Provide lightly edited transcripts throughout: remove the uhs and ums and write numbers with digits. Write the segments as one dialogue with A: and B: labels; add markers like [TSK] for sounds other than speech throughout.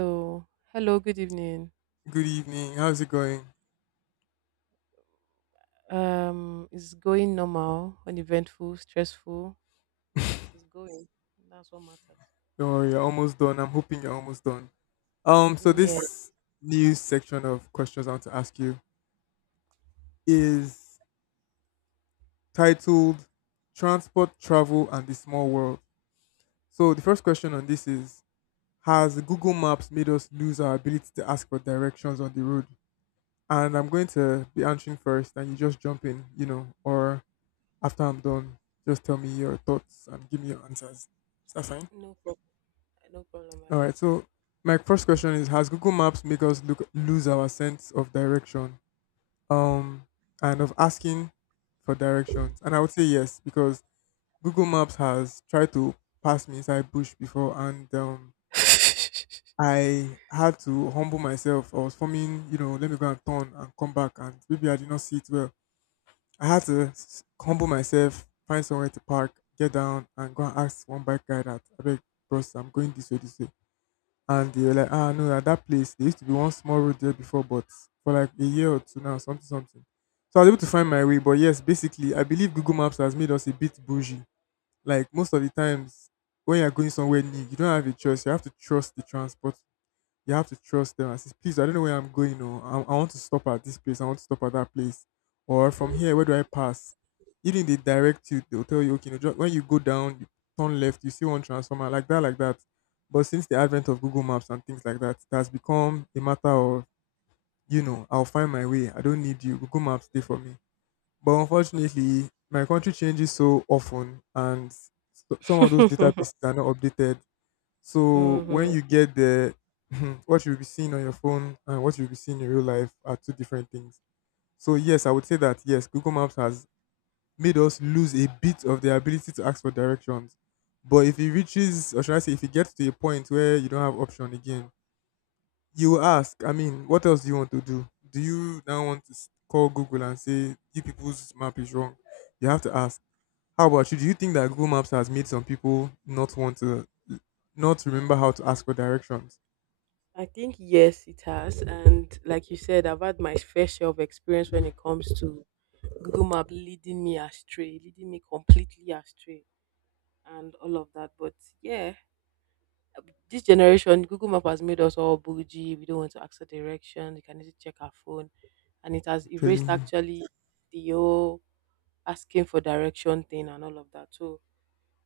A: So, hello, good evening.
B: Good evening. How's it going?
A: It's going normal, uneventful, stressful, but it's going. That's what matters.
B: Don't worry, you're almost done. I'm hoping you're almost done. So
A: Yes,
B: this new section of questions I want to ask you is titled Transport, Travel, and the Small World. So the first question on this is: Has Google Maps made us lose our ability to ask for directions on the road? And I'm going to be answering first and you just jump in, or after I'm done, just tell me your thoughts and give me your answers. Is that fine?
A: no problem. No problem. I
B: All
A: got
B: right. So my first question is: Has Google Maps make us look lose our sense of direction, um, and of asking for directions? And I would say yes, because Google Maps has tried to pass me inside bush before, and I had to humble myself. I was forming, let me go and turn and come back, and maybe I did not see it well. I had to humble myself, find somewhere to park, get down, and go and ask one bike guy that I beg, bros, I'm going this way, this way. And they were like, ah, no, at that place, there used to be one small road there before, but for like a year or two now, something, something. So I was able to find my way. But yes, basically, I believe Google Maps has made us a bit bougie. Like most of the times when you're going somewhere new, you don't have a choice. You have to trust the transport, you have to trust them. I says, please, I don't know where I'm going. No, I want to stop at this place. I want to stop at that place. Or from here, where do I pass? Even if they direct you, they'll tell you, okay, no, when you go down, you turn left, you see one transformer, like that, like that. But since the advent of Google Maps and things like that, it has become a matter of, I'll find my way. I don't need you. Google Maps, stay for me. But unfortunately, my country changes so often and some of those
A: you.
B: databases are not updated
A: [LAUGHS]
B: so
A: Hmm.
B: when you get there, [LAUGHS] what you'll be seeing on your phone and what you'll be seeing in real life are two different things. So yes, I would say that yes, Google Maps has made us lose a bit of the ability to ask for directions. But if it reaches, or should I say, if it gets to a point where you don't have option again, you will ask. I mean, what else do you want to do? Do you now want to call Google and say you people's map is wrong? You have to ask. How about you? Do you think that Google Maps has made some people not want to not remember how to ask for directions?
A: I think yes, it has, and like you said, I've had my fair share of experience when it comes to Google Map leading me astray, leading me completely astray, and all of that. But yeah, this generation, Google Map has made us all bougie. We don't want to ask for direction. We can easily check our phone, and it has
B: Telling
A: erased
B: you,
A: actually the whole asking for direction thing and all of that. So,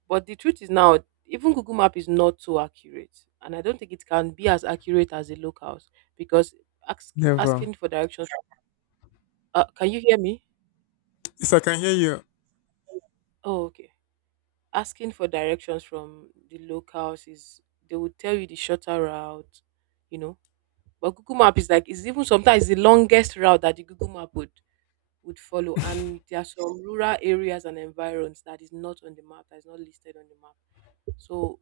A: but the truth is now, even Google Map is not so accurate, and I don't think it can be as accurate as the locals because
B: never.
A: asking for directions. Can you hear me?
B: Yes, I can hear you.
A: Oh, okay. Asking for directions from the locals is they will tell you the shorter route, you know. But Google Map is like it's even sometimes the longest route that the Google Map would follow. And there are some rural areas and environs that is not on the map, that is not listed on the map. So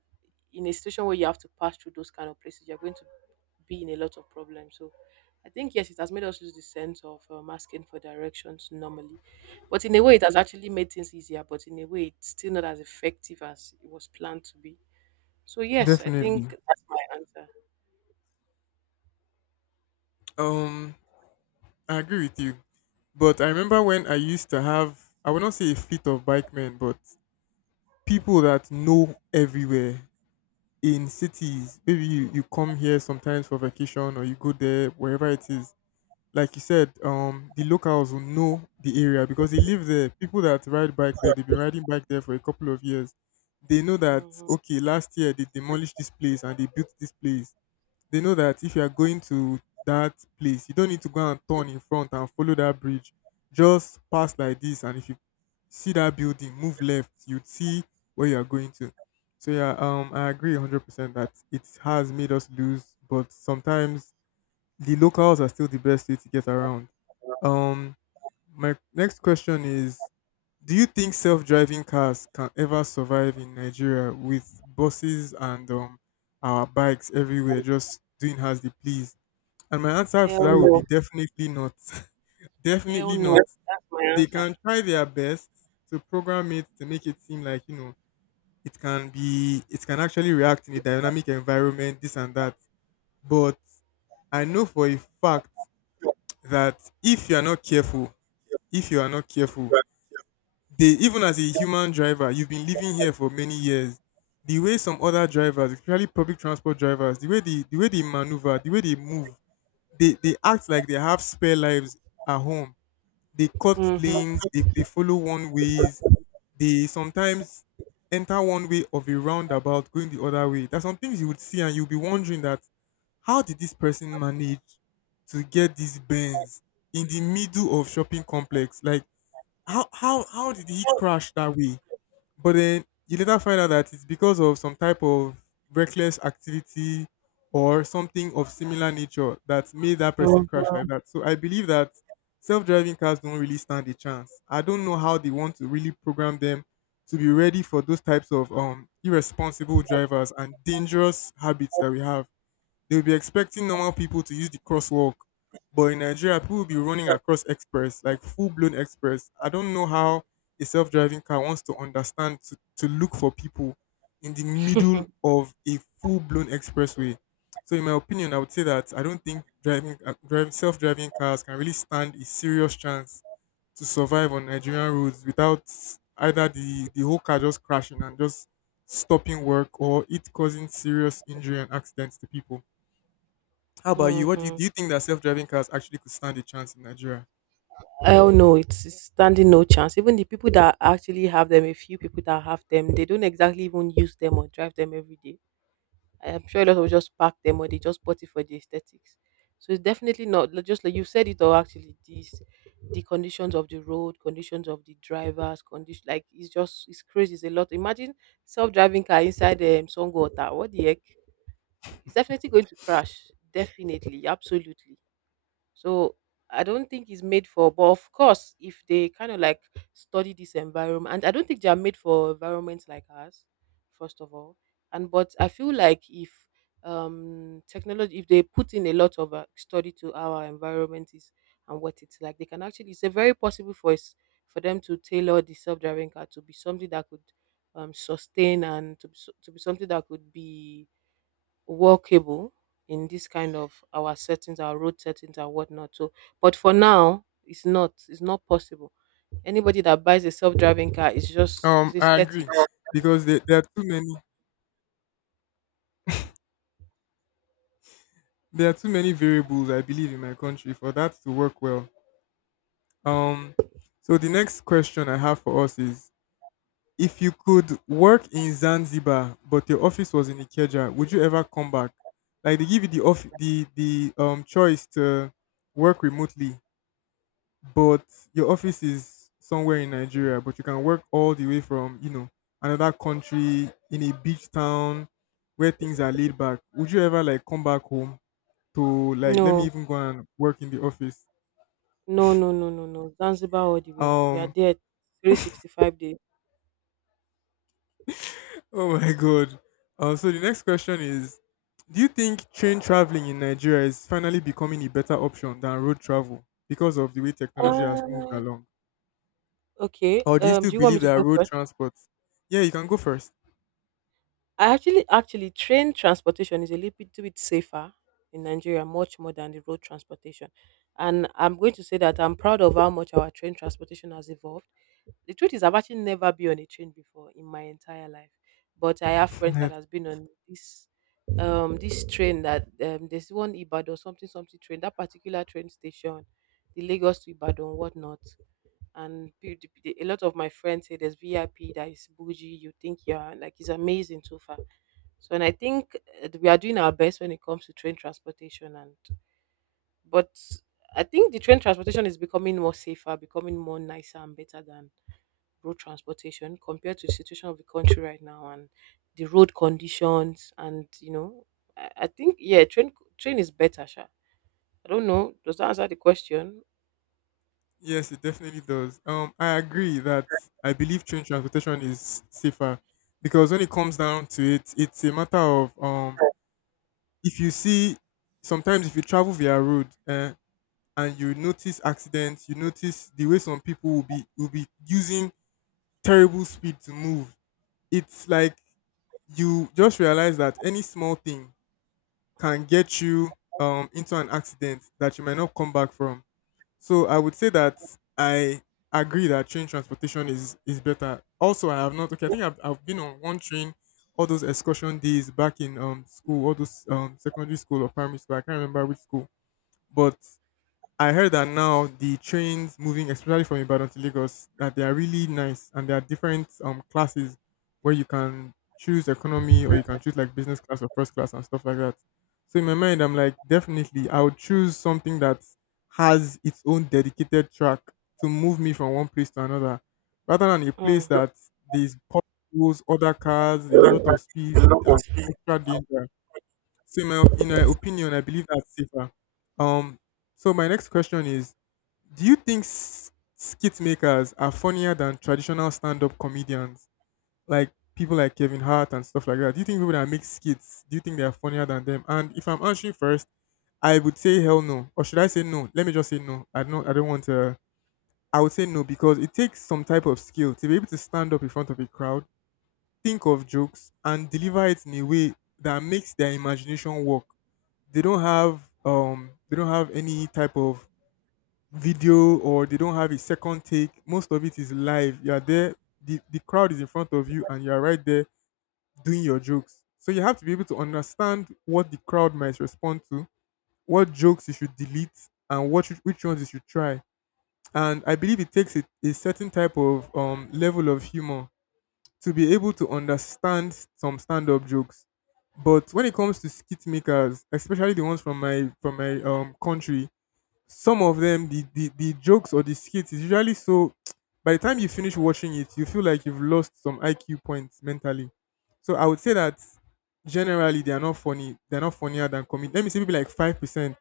A: in a situation where you have to pass through those kind of places, you're going to be in a lot of problems. So I think yes, it has made us lose the sense of asking for directions normally, but in a way it has actually made things easier. But in a way, it's still not as effective as it was planned to be. So yes, I
B: Definitely.
A: think that's my answer.
B: Um, I agree with you. But I remember when I used to have, I would not say a fleet of bike men, but people that know everywhere in cities. Maybe you come here sometimes for vacation or you go there, wherever it is. Like you said, the locals will know the area because they live there. People that ride bike there, they've been riding bike there for a couple of years. They know that,
A: Mhm.
B: okay, last year they demolished this place and they built this place. They know that if you are going to that place, you don't need to go and turn in front and follow that bridge. Just pass like this, and if you see that building, move left, you'd see where you are going to. So yeah, I agree 100% that it has made us lose, but sometimes the locals are still the best way to get around. Um, my next question is: Do you think self-driving cars can ever survive in Nigeria with buses and our bikes everywhere just doing as they please? And my answer to
A: Hell
B: that would be
A: no.
B: definitely not. [LAUGHS]
A: Hell
B: Definitely
A: no.
B: not.
A: That's my
B: They
A: answer.
B: can try their best to program it to make it seem like, it can actually react in a dynamic environment, this and that. But I know for a fact that if you are not careful, if you are not careful, they even as a human driver, you've been living here for many years. The way some other drivers, especially public transport drivers, the way they maneuver, the way they move, they act like they have spare lives at home. They cut
A: Mm-hmm,
B: lanes, they follow one ways, they sometimes enter one way of a roundabout going the other way. There's some things you would see and you'll be wondering that how did this person manage to get these bends in the middle of shopping complex? Like how did he crash that way? But then you later find out that it's because of some type of reckless activity or something of similar nature that made that person crash
A: mm-hmm,
B: like that. So I believe that self-driving cars don't really stand a chance. I don't know how they want to really program them to be ready for those types of irresponsible drivers and dangerous habits that we have. They will be expecting normal people to use the crosswalk, but in Nigeria, people will be running across express, like full blown express. I don't know how a self driving car wants to understand to, look for people in the middle of a full blown expressway. So, in my opinion, I would say that I don't think self driving cars can really stand a serious chance to survive on Nigerian roads without either the whole car just crashing and just stopping work or it causing serious injury and accidents to people. How about you? What
A: mm-hmm.
B: do? You think that self-driving cars actually could stand a chance in Nigeria?
A: Hell no, it's standing [LAUGHS] no chance. Even the people that actually have them, a few people that have them, they don't exactly even use them or drive them every day. I'm sure a lot of just pack them or they just bought it for the aesthetics. So it's definitely not like- just like you said it all actually this, the conditions of the road, conditions of the drivers, condition like it's just it's crazy, it's a lot. Imagine self driving car inside Songo Ota. What the heck? It's definitely going to crash. Definitely, absolutely. So I don't think it's made for. But of course, if they kind of like study this environment, and I don't think they are made for environments like ours, first of all. And but I feel like if technology, if they put in a lot of study to our environment is and what it's like, they can actually. It's a very possible for us for them to tailor the self-driving car to be something that could sustain and to be, so- to be something that could be workable in this kind of our settings, our road settings and whatnot. So, but for now, it's not. It's not possible. Anybody that buys a self-driving car is just is
B: I
A: aesthetic.
B: agree because there are too many variables I believe in my country for that to work well. Um, so the next question I have for us is: If you could work in Zanzibar but your office was in Ikeja, would you ever come back? Like they give you the off the choice to work remotely but your office is somewhere in Nigeria, but you can work all the way from, another country in a beach town where things are laid back. Would you ever like come back home to like let me
A: No,
B: even go and work in the office?
A: no, no, no, no, no. Zanzibar all the way. We are
B: Um
A: there 365 days.
B: [LAUGHS] oh my god. So the next question is: do you think train traveling in Nigeria is finally becoming a better option than road travel because of the way technology has moved
A: Uh,
B: along?
A: okay.
B: Or do you still
A: Do you want
B: believe
A: me to
B: that
A: go
B: road
A: first?
B: transport? Yeah, you can go first.
A: Actually, train transportation is a little bit, bit safer in Nigeria, much more than the road transportation. And I'm going to say that I'm proud of how much our train transportation has evolved. The truth is I've actually never been on a train before in my entire life. But I have friends that has
B: [LAUGHS]
A: been on this this train that there's one Ibadan something something train, that particular train station, the Lagos to Ibadan, whatnot. And a lot of my friends say there's VIP that is bougie, you think you're like it's amazing so far. So and I think we are doing our best when it comes to train transportation and but I think the train transportation is becoming more safer, becoming more nicer and better than road transportation compared to the situation of the country right now and the road conditions and you know I think yeah train is better sha. I don't know, does that answer the question?
B: Yes, it definitely does. I agree that I believe train transportation is safer because when it comes down to it, it's a matter of if you see sometimes if you travel via road and you notice accidents, you notice the way some people will be using terrible speed to move. It's like you just realize that any small thing can get you into an accident that you might not come back from. So I would say that I agree that train transportation is better. Also, I have not okay. I think I've been on one train, all those excursion days back in school, all those secondary school or primary school. I can't remember which school, but I heard that now the trains moving, especially from Ibadan to Lagos, that they are really nice and there are different classes where you can choose economy or you can choose like business class or first class and stuff like that. So in my mind, I'm like, definitely, I would choose something that has its own dedicated track to move me from one place to another, rather than a place
A: Mm.
B: that there's potholes, other cars, a lot of speed, and extra danger. So in my opinion, I believe that's safer. Um, so my next question is: Do you think skit makers are funnier than traditional stand-up comedians, like people like Kevin Hart and stuff like that? Do you think people that make skits, do you think they are funnier than them? And if I'm answering first, I would say hell no, or should I say no? Let me just say no. I don't. I don't want to. I would say no because it takes some type of skill to be able to stand up in front of a crowd think of jokes and deliver it in a way that makes their imagination work. They don't have any type of video, or they don't have a second take. Most of it is live. You are there, the crowd is in front of you and you are right there doing your jokes. So you have to be able to understand what the crowd might respond to, what jokes you should delete and which ones you should try. And I believe it takes a certain type of level of humor to be able to understand some stand-up jokes. But when it comes to skit makers, especially the ones from my country, some of them the jokes or the skits is usually so [TSK] by the time you finish watching it, you feel like you've lost some IQ points mentally. So I would say that generally they are not funny. They're not funnier than comedy. Let me say maybe like 5%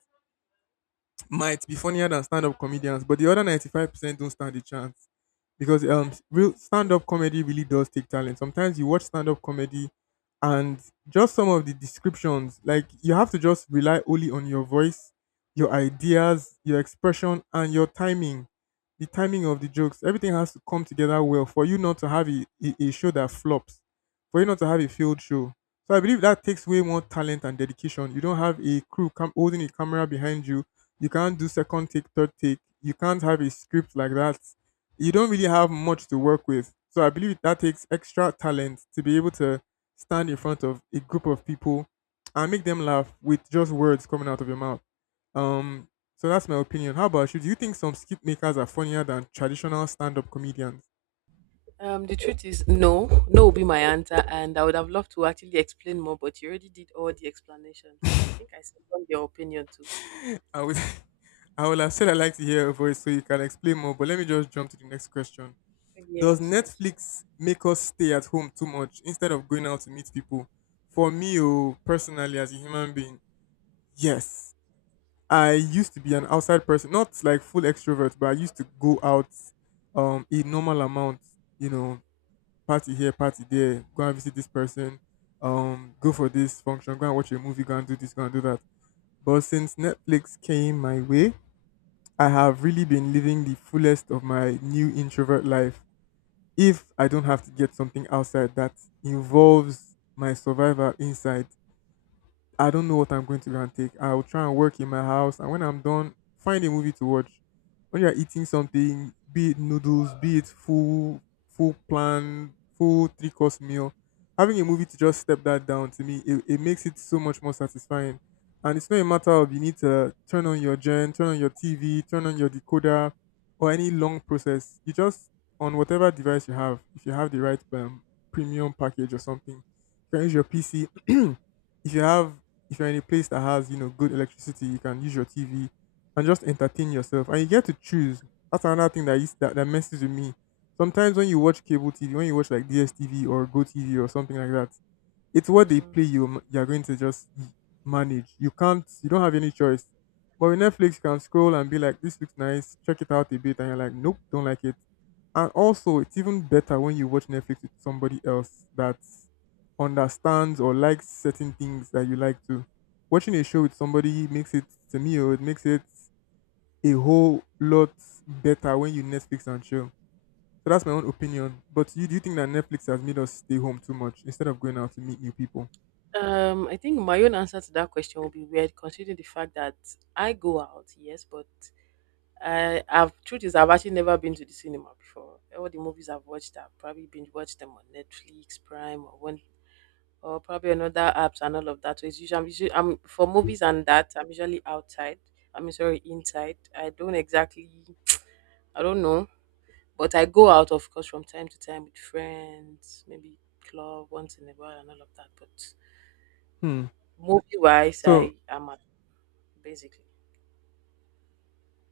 B: might be funnier than stand-up comedians, but the other 95% don't stand a chance because real stand-up comedy really does take talent. Sometimes you watch stand-up comedy and just some of the descriptions, like you have to just rely only on your voice, your ideas, your expression, and your timing, the timing of the jokes. Everything has to come together well for you not to have a show that flops, for you not to have a failed show. So I believe that takes way more talent and dedication. You don't have a holding a camera behind you. You can't do second take, third take. You can't have a script like that. You don't really have much to work with. So I believe that takes extra talent to be able to stand in front of a group of people and make them laugh with just words coming out of your mouth. Um, so that's my opinion. How about you? Do you think some skit makers are funnier than traditional stand-up comedians?
A: The truth is no, no will be my answer, and I would have loved to actually explain more, but you already did all the explanation, so I think I second your opinion too.
B: [LAUGHS] I would, [LAUGHS] I would have said I like to hear a voice so you can explain more. But let me just jump to the next question. Does
A: Yes, thank you.
B: Netflix make us stay at home too much instead of going out to meet people? For me, oh, personally, as a human being, yes. I used to be an outside person, not like full extrovert, but I used to go out a normal amount, you know, party here, party there, go and visit this person, go for this function, go and watch a movie, go and do this, go and do that. But since Netflix came my way, I have really been living the fullest of my new introvert life. If I don't have to get something outside that involves my survival inside, I don't know what I'm going to go and take. I'll try and work in my house, and when I'm done, find a movie to watch. When you're eating something, be it noodles, be it full plan, full three course meal, having a movie to just step that down, to me, it makes it so much more satisfying. And it's not a matter of you need to turn on your gen, turn on your TV, turn on your decoder, or any long process. You just, on whatever device you have, if you have the right premium package or something, you can use your PC. [CLEARS THROAT] If you have, if you're in a place that has, you know, good electricity, you can use your TV and just entertain yourself. And you get to choose. That's another thing that messes with me. Sometimes when you watch cable TV, when you watch like DSTV or GoTV or something like that, it's what they
A: Mhm.
B: play, you're going to just manage. You don't have any choice. But with Netflix, you can scroll and be like, this looks nice, check it out a bit, and you're like, nope, don't like it. And also it's even better when you watch Netflix with somebody else that understands or likes certain things that you like to. Watching a show with somebody makes it, to me, or it makes it a whole lot better when you Netflix and chill. So that's my own opinion. But you do you think that Netflix has made us stay home too much instead of going out to meet new people?
A: I think my own answer to that question will be weird, considering the fact that I go out, yes, but I have truth is I've actually never been to the cinema before. All the movies I've watched, I've probably binge watched them on Netflix, Prime, or one or probably another apps and all of that. So it's usually I'm for movies and that I'm usually outside. I'm sorry, inside. I don't exactly I don't know. But I go out of course from time to time with friends, maybe club once in a while and all of that. But
B: Hmm.
A: movie wise
B: So,
A: I am at basically.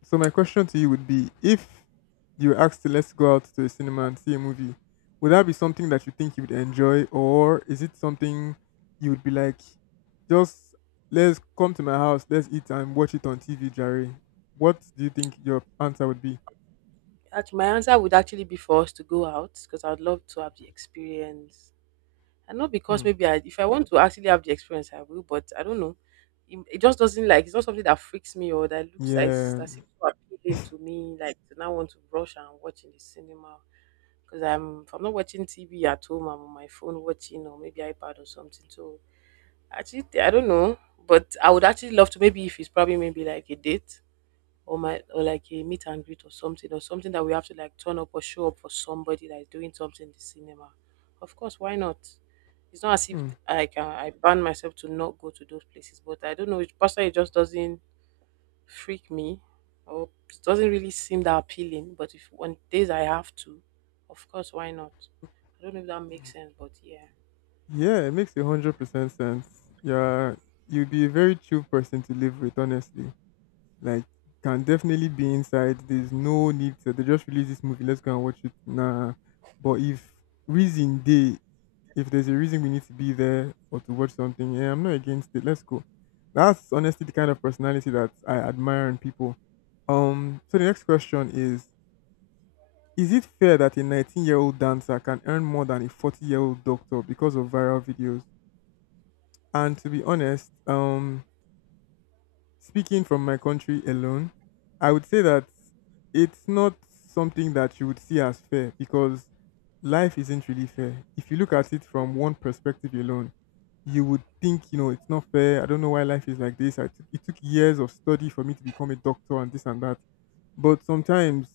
B: so my question to you would be: if you were asked to, let's go out to a cinema and see a movie, would that be something that you think you would enjoy, or is it something you would be like, just, let's come to my house, let's eat and watch it on TV, Jerry? What do you think your answer would be?
A: Actually, my answer would actually be for us to go out because I'd love to have the experience. And not because
B: Hmm.
A: maybe I, if I want to actually have the experience, I will. But I don't know. It, just doesn't like. It's not something that freaks me or that looks like
B: Yeah,
A: that seems so appealing to me. Like to now want to rush and watch in the cinema because I'm if I'm not watching TV at home, I'm on my phone watching or maybe iPad or something. So actually, I don't know. But I would actually love to maybe if it's probably maybe like a date or my or like a meet and greet or something that we have to like turn up or show up for somebody that is doing something in the cinema. Of course, why not? It's not as if
B: hmm.
A: I can I ban myself to not go to those places, but I don't know. It personally it just doesn't freak me, or it doesn't really seem that appealing. But if on days I have to, of course, why not? I don't know if that makes sense, but yeah.
B: Yeah, it makes 100% sense. Yeah, you'd be a very chill person to live with, honestly. Like, can definitely be inside. There's no need to, they just release this movie, let's go and watch it. Nah. But if reason day, if there's a reason we need to be there or to watch something, yeah, I'm not against it. Let's go. That's honestly the kind of personality that I admire in people. So the next question is it fair that a 19-year-old dancer can earn more than a 40-year-old doctor because of viral videos? And to be honest, speaking from my country alone, I would say that it's not something that you would see as fair because life isn't really fair. If you look at it from one perspective alone, you would think, you know, it's not fair. I don't know why life is like this. It took years of study for me to become a doctor and this and that. But sometimes,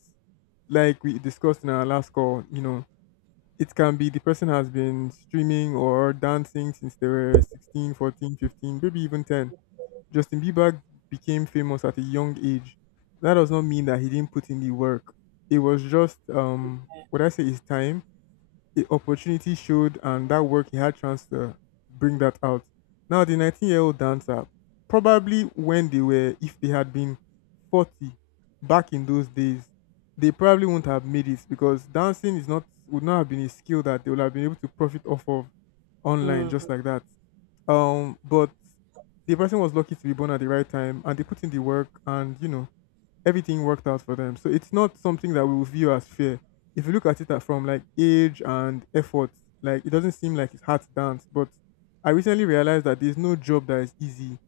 B: like we discussed in our last call, you know, it can be the person has been streaming or dancing since they were 16, 14, 15, maybe even 10. Justin Bieber became famous at a young age. That does not mean that he didn't put in the work. It was just what I say is time. The opportunity showed and that work, he had chance to bring that out. Now the 19-year-old dancer, probably when they were, if they had been 40 back in those days, they probably wouldn't have made it because dancing is not would not have been a skill that they would have been able to profit off of online
A: Hmm.
B: just like that. But the person was lucky to be born at the right time and they put in the work, and you know, everything worked out for them. So it's not something that we will view as fair if you look at it from like age and effort. Like, it doesn't seem like it's hard to dance, but I recently realized that there's no job that is easy.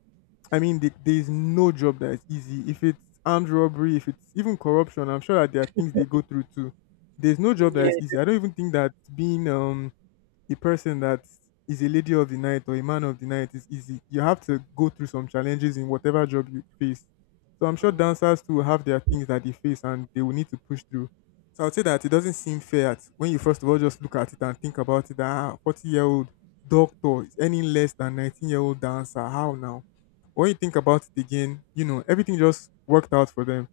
B: I mean, there is no job that is easy. If it's armed robbery, if it's even corruption, I'm sure that there are things they go through too. There's no job that
A: Yeah.
B: is easy. I don't even think that being a person that is a lady of the night or a man of the night is easy. You have to go through some challenges in whatever job you face. So I'm sure
A: Mm.
B: dancers too have their things that they face and they will need to push through. So I would say that it doesn't seem fair when you first of all just look at it and think about it, that ah, 40-year-old doctor is any less than 19 year old dancer. How now? When you think about it again, you know, everything just worked out for them,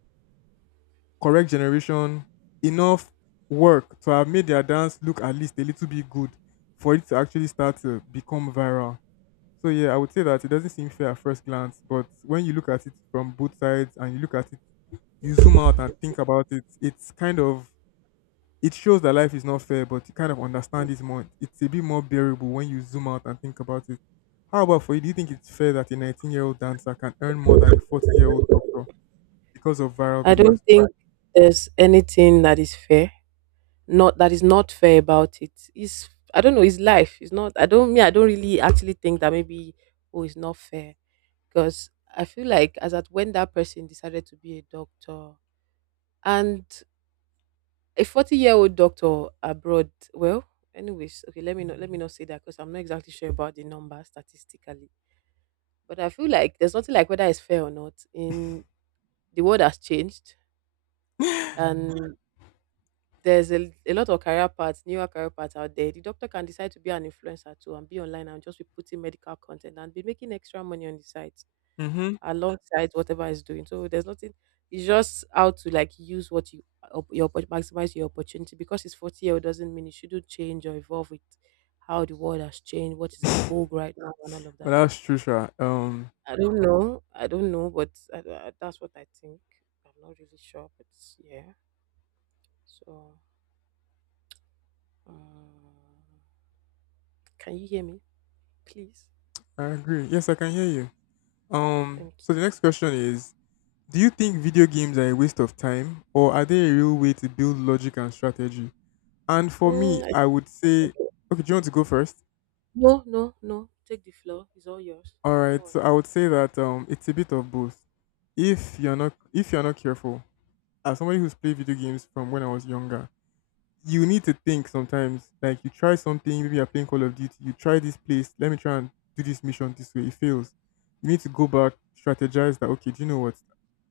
B: correct generation, enough work to have made their dance look at least a little bit good for it to actually start to become viral. So yeah, I would say that it doesn't seem fair at first glance, but when you look at it from both sides and you look at it, you zoom out and think about it, it's kind of, it shows that life is not fair, but you kind of understand it more. It's a bit more bearable when you zoom out and think about it. How about for you? Do you think it's fair that a 19-year-old dancer can earn more than a 40-year-old doctor because of viral
A: I
B: videos?
A: don't think there's anything that is fair not that is not fair about it. It's I don't know, it's life. It's not I don't me, I don't really actually think that maybe oh it's not fair. Because I feel like as at when that person decided to be a doctor and a 40-year-old doctor abroad, well, anyways, okay, let me not say that because I'm not exactly sure about the number statistically. But I feel like there's nothing like whether it's fair or not. In the world has changed. Mm. And there's a lot of career paths, newer career paths out there. The doctor can decide to be an influencer too and be online and just be putting medical content and be making extra money on the site
B: [LAUGHS] Hmm.
A: alongside whatever he's doing. So there's nothing. It's just how to like use what you maximize your opportunity because it's 40-year-old doesn't mean you shouldn't change or evolve with how the world has changed, what is in vogue right now, and all of
B: Well,
A: that. So
B: that's true, Sha.
A: I don't know. I don't know, but that's what I think. I'm not really sure, but yeah. So. Um, Can you hear me, please?
B: I agree. Yes, I can hear you.
A: Thank you.
B: So the next question is: do you think video games are a waste of time, or are they a real way to build logic and strategy? And for me,
A: Mm, I-
B: I would say,
A: okay.
B: okay, do you want to go first?
A: No, no, no. Take the floor. It's all yours.
B: All
A: Go
B: right.
A: on.
B: So I would say that it's a bit of both. If you're not careful, as somebody who's played video games from when I was younger, you need to think sometimes. Like, you try something, maybe you're playing Call of Duty, you try this place, let me try and do this mission this way. It fails. You need to go back, strategize that, okay, do you know what?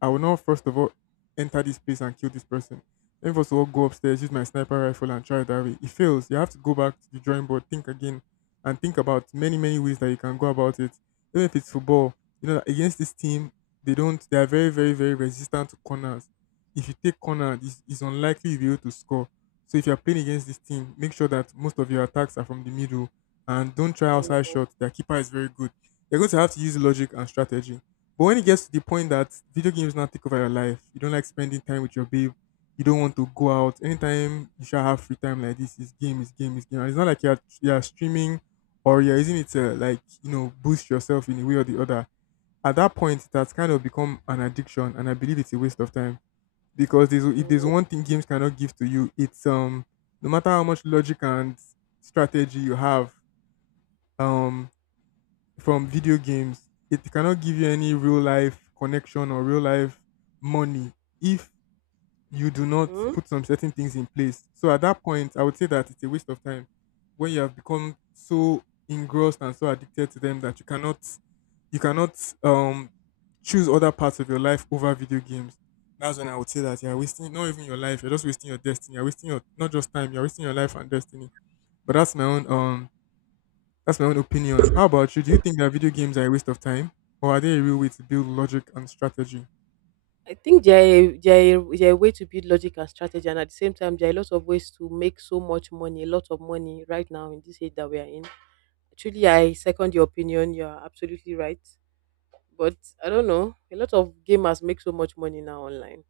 B: I will now first of all enter this place and kill this person. Then first of all go upstairs, use my sniper rifle and try it that way. It fails. You have to go back to the drawing board, think again, and think about many, many ways that you can go about it. Even if it's football, you know, against this team, they don't they are very, very, very resistant to corners. If you take corner, it's unlikely you'll be able to score, so if you're playing against this team, make sure that most of your attacks are from the middle and don't try outside
A: Mm,
B: shots. Their keeper is very good. You're going to have to use logic and strategy. But when it gets to the point that video games now take over your life, you don't like spending time with your babe, you don't want to go out. Anytime you shall have free time like this, is game, is game, is game. And it's not like you're streaming or you're using it to, like, you know, boost yourself in a way or the other. At that point, that's kind of become an addiction, and I believe it's a waste of time because there's if there's
A: mm,
B: one thing games cannot give to you, it's no matter how much logic and strategy you have um from video games, it cannot give you any real life connection or real life money if you do not
A: mm.
B: put some certain things in place. So at that point, I would say that it's a waste of time when you have become so engrossed and so addicted to them that you cannot um choose other parts of your life over video games. That's when I would say that you're wasting not even your life, you're just wasting your destiny. You're wasting your, not just time, you're wasting your life and destiny. But that's my own, that's my own opinion. How about you? Do you think that video games are a waste of time? Or are they a real way to build logic and strategy?
A: I think there are way to build logic and strategy, and at the same time, there are lots of ways to make so much money, a lot of money right now in this age that we are in. Actually, I second your opinion. You are absolutely right. But I don't know. A lot of gamers make so much money now online.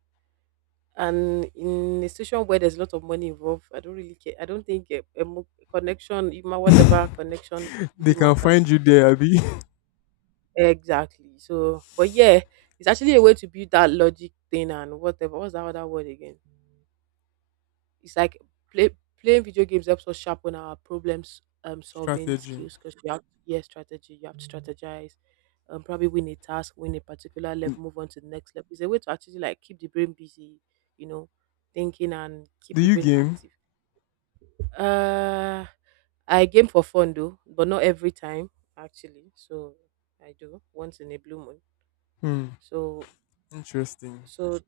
A: And in a situation where there's a lot of money involved, I don't really care. I don't think connection, even whatever connection,
B: They
A: really
B: can
A: matters.
B: find you there, Abby.
A: Exactly. So, but yeah, it's actually a way to build that logic thing and whatever. What's that other word again? It's like play, playing video games helps us sharpen our problems
B: [LAUGHS]
A: solving
B: Strategy.
A: skills because you have yeah strategy. You have to strategize. Probably win a task, win a particular level, move on to the next level. It's a way to actually like keep the brain busy, you know, thinking and keep
B: Do
A: the
B: you
A: brain
B: game?
A: active. Uh, I game for fun though, but not every time actually. So I do once in a blue moon.
B: Hmm.
A: So
B: Interesting.
A: so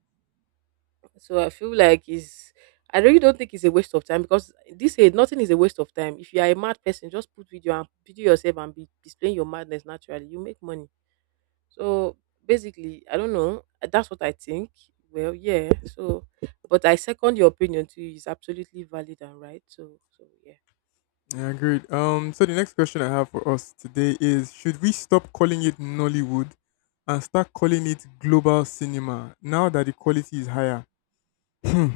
A: I feel like it's I really don't think it's a waste of time because this age nothing is a waste of time. If you are a mad person, just put video and video yourself and be displaying your madness naturally. You make money. So basically, I don't know. That's what I think. Well, yeah. So, but I second your opinion too. It's absolutely valid and right.
B: Yeah, I agree. So the next question I have for us today is: should we stop calling it Nollywood and start calling it global cinema now that the quality is higher? Hmm.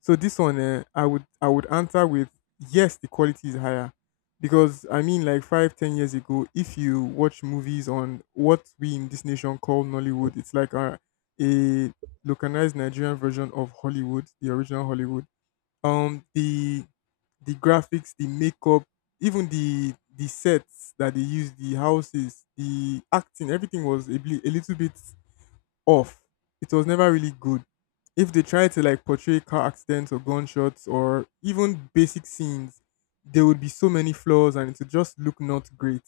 B: So this one, I would answer with yes, the quality is higher because, I mean, like 5 10 years ago, if you watch movies on what we in this nation call Nollywood, it's like a localized Nigerian version of Hollywood, the original Hollywood. um the the graphics, the makeup, even the sets that they used, the houses, the acting, everything was a, a little bit off. It was never really good. If they tried to like portray car accidents or gunshots or even basic scenes, there would be so many flaws and it would just look not great.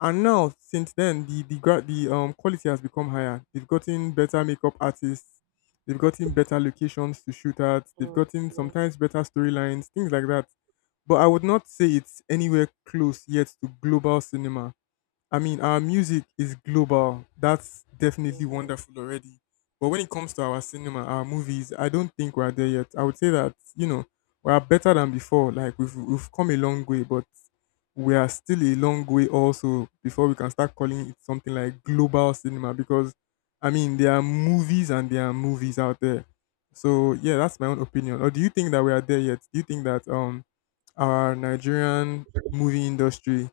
B: And now, since then, the the quality has become higher. They've gotten better makeup artists. They've gotten better locations to shoot at. They've
A: Mm,
B: gotten
A: mm,
B: sometimes better storylines, things like that. But I would not say it's anywhere close yet to global cinema. I mean, our music is global. That's definitely
A: mhm.
B: wonderful already. But when it comes to our cinema, our movies, I don't think we're there yet. I would say that, you know, we are better than before. Like, we've come a long way, but we are still a long way also before we can start calling it something like global cinema because, I mean, there are movies and there are movies out there. So, yeah, that's my own opinion. Or do you think that we are there yet? Do you think that our Nigerian movie industry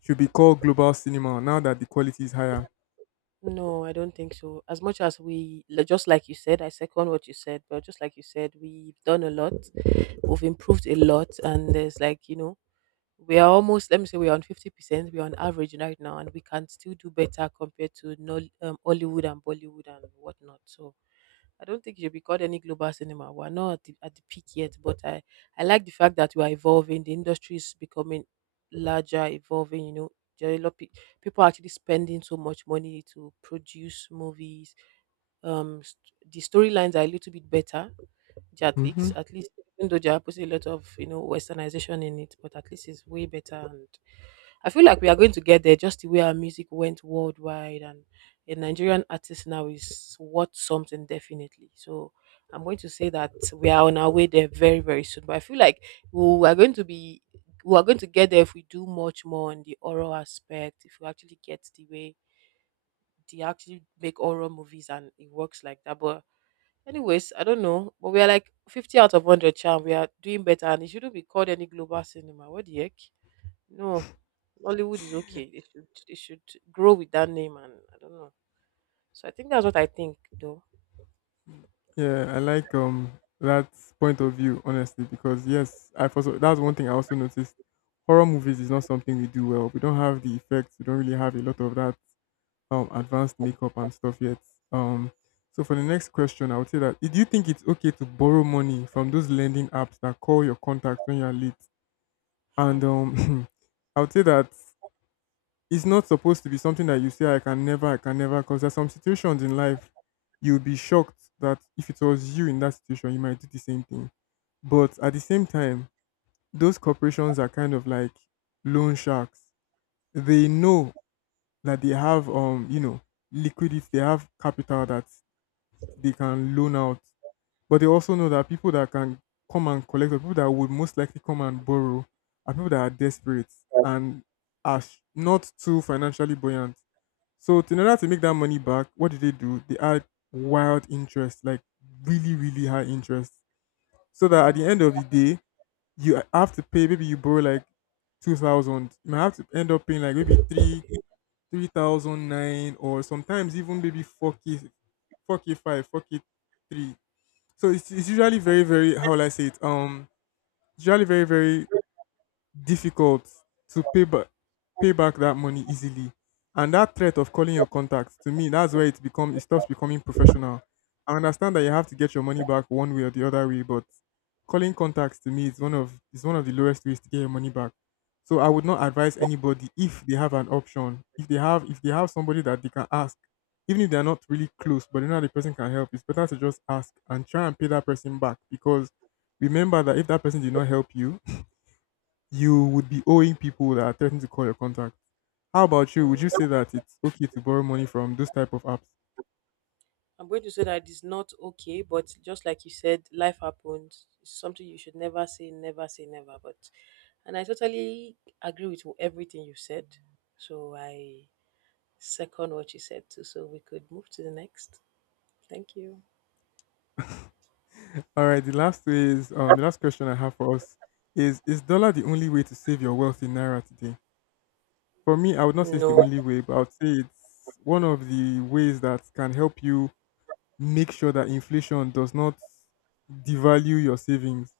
B: should be called global cinema now that the quality is higher?
A: No, I don't think so. As much as just like you said, I second what you said, but just like you said, we've done a lot, we've improved a lot, and there's like, you know, we are almost, let me say we're on 50%, we're on average right now and we can still do better compared to no, Hollywood and Bollywood and whatnot. So I don't think it should be called any global cinema. We're not at the peak yet, but I like the fact that we are evolving. The industry is becoming larger, evolving, you know. There are a lot pe- People are actually spending so much money to produce movies. The storylines are a little bit better, at
B: Hmm.
A: least at least even though there are a lot of, you know, westernization in it, but at least it's way better. And I feel like we are going to get there, just the way our music went worldwide, and a Nigerian artist now is worth something definitely. So I'm going to say that we are on our way there very, very soon. But I feel like we are going to be we are going to get there if we do much more on the oral aspect. If we actually get the way they actually make oral movies and it works like that. But anyways, I don't know, but we are like 50 out of 100 charm. We are doing better, and it shouldn't be called any global cinema. What the heck? No, Hollywood is okay. They should grow with that name, and I don't know. So I think that's what I think, though.
B: Yeah, I like that point of view honestly because, yes, I also, that's one thing I also noticed. Horror movies is not something we do well. We don't have the effects. We don't really have a lot of that advanced makeup and stuff yet. Um, so for the next question, I would say that, do you think it's okay to borrow money from those lending apps that call your contacts when you are late?
A: Huh.
B: And [LAUGHS] I would say that it's not supposed to be something that you say I can never, because there's some situations in life you'll be shocked that if it was you in that situation, you might do the same thing. But at the same time, those corporations are kind of like loan sharks. They know that they have, you know, liquidity, they have capital that they can loan out. But they also know that people that can come and collect, or people that would most likely come and borrow, are people that are desperate and are not too financially buoyant, so in order to make that money back, what did they do? They add wild interest, like really, really high interest. So that at the end of
A: Mhm.
B: the day, you have to pay, maybe you borrow like 2,000. You might have to end up paying like maybe three, three thousand nine, or sometimes even maybe 4K, four K five, 4K three. So it's usually very, very, how will I say it? Usually very, very difficult to pay back that money easily. And that threat of calling your contacts, to me, that's where it stops becoming professional. I understand that you have to get your money back one way or the other way, but calling contacts, to me, is one of the lowest ways to get your money back. So I would not advise anybody, if they have an option, if they have somebody that they can ask, even if they are not really close, but you know the person can help, it's better to just ask and try and pay that person back because remember that if that person did not help you, you would be owing people that are threatening to call your contact. How about you? Would you
A: Mm.
B: say that it's okay to borrow money from those type of apps?
A: I'm going to say that it's not okay, but just like you said, life happens. It's something you should never say, never say, never. But, and I totally agree with everything you said. So I second what you said too. So we could move to the next. Thank you.
B: [LAUGHS] All right. The last way is, the last question I have for us is: is dollar the only way to save your wealth in naira today? For me, I would not say it's the
A: No,
B: only way, but I would say it's one of the ways that can help you make sure that inflation does not devalue your savings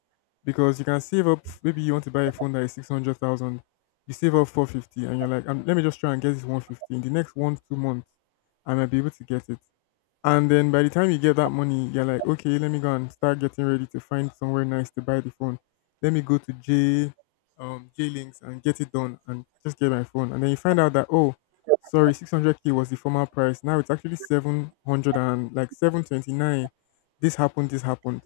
B: because you can save up, maybe you want to buy a phone that is 600,000, you save up 450 and you're like, let me just try and get this 150 in the next 1 2 months, I might be able to get it." And then by the time you get that money, you're like, okay, let me go and start getting ready to find somewhere nice to buy the phone. Let me go to J Links and get it done and just get my phone. And then you find out that, oh, sorry, 600K was the former price. Now it's actually 700 and like 729. This happened. This happened.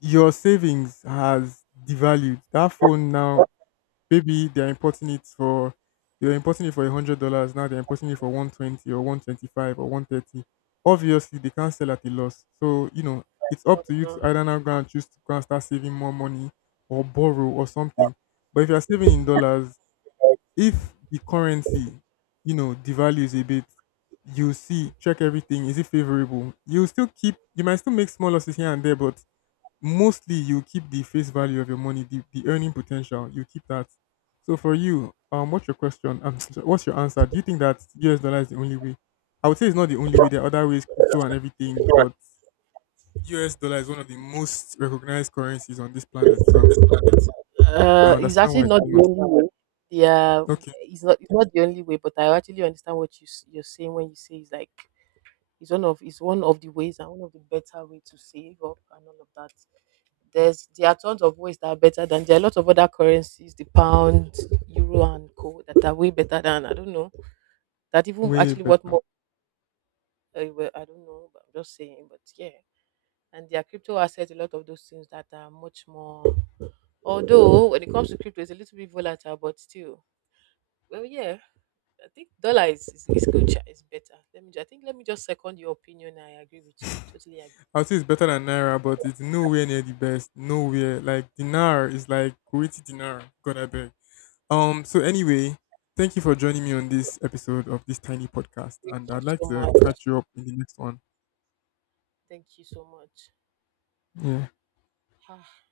B: Your savings has devalued. That phone now, maybe they were importing it for $100. Now they're importing it for 120 or 125 or 130. Obviously, they can't sell at a loss. So, you know, it's up to you to either now go and choose to go and start saving more money or borrow or something. But if you're saving in dollars, if the currency, you know, devalues a bit, you see, check everything. Is it favorable? You still keep. You might still make small losses here and there, but mostly you keep the face value of your money, the earning potential, you keep that. So for you, what's your question? [LAUGHS] What's your answer? Do you think that US dollar is the only way? I would say it's not the only way. There are other ways, crypto and everything, but US dollar is one of the most recognized currencies on this planet. So I
A: it's
B: understand
A: actually
B: why it's
A: not the
B: famous.
A: only way. Yeah,
B: Okay,
A: it's not. It's not the only way. But I actually understand what you're saying when you say it's like it's one of the ways and one of the better way to save up and all of that. There are tons of ways that are better than, there are a lot of other currencies, the pound, euro, and co that are way better than, I don't know, that even
B: way
A: actually what
B: better.
A: more. I don't know. But I'm just saying. But yeah, and there are crypto assets, a lot of those things that are much more. Although when it comes to crypto, it's a little bit volatile, but still, well, yeah, I think dollar is good. Sha, it's better. I think let me just second your opinion. I agree with you. Totally agree
B: I would say
A: with
B: it's better than Naira, but it's nowhere near the best. Nowhere. Like dinar, is like Kuwaiti dinar. God, I beg. So anyway, thank you for joining me on this episode of this tiny podcast,
A: you.
B: and
A: Thank
B: I'd like
A: you so
B: to
A: much.
B: catch you up in the next one.
A: Thank you so much.
B: Yeah.
A: Ah.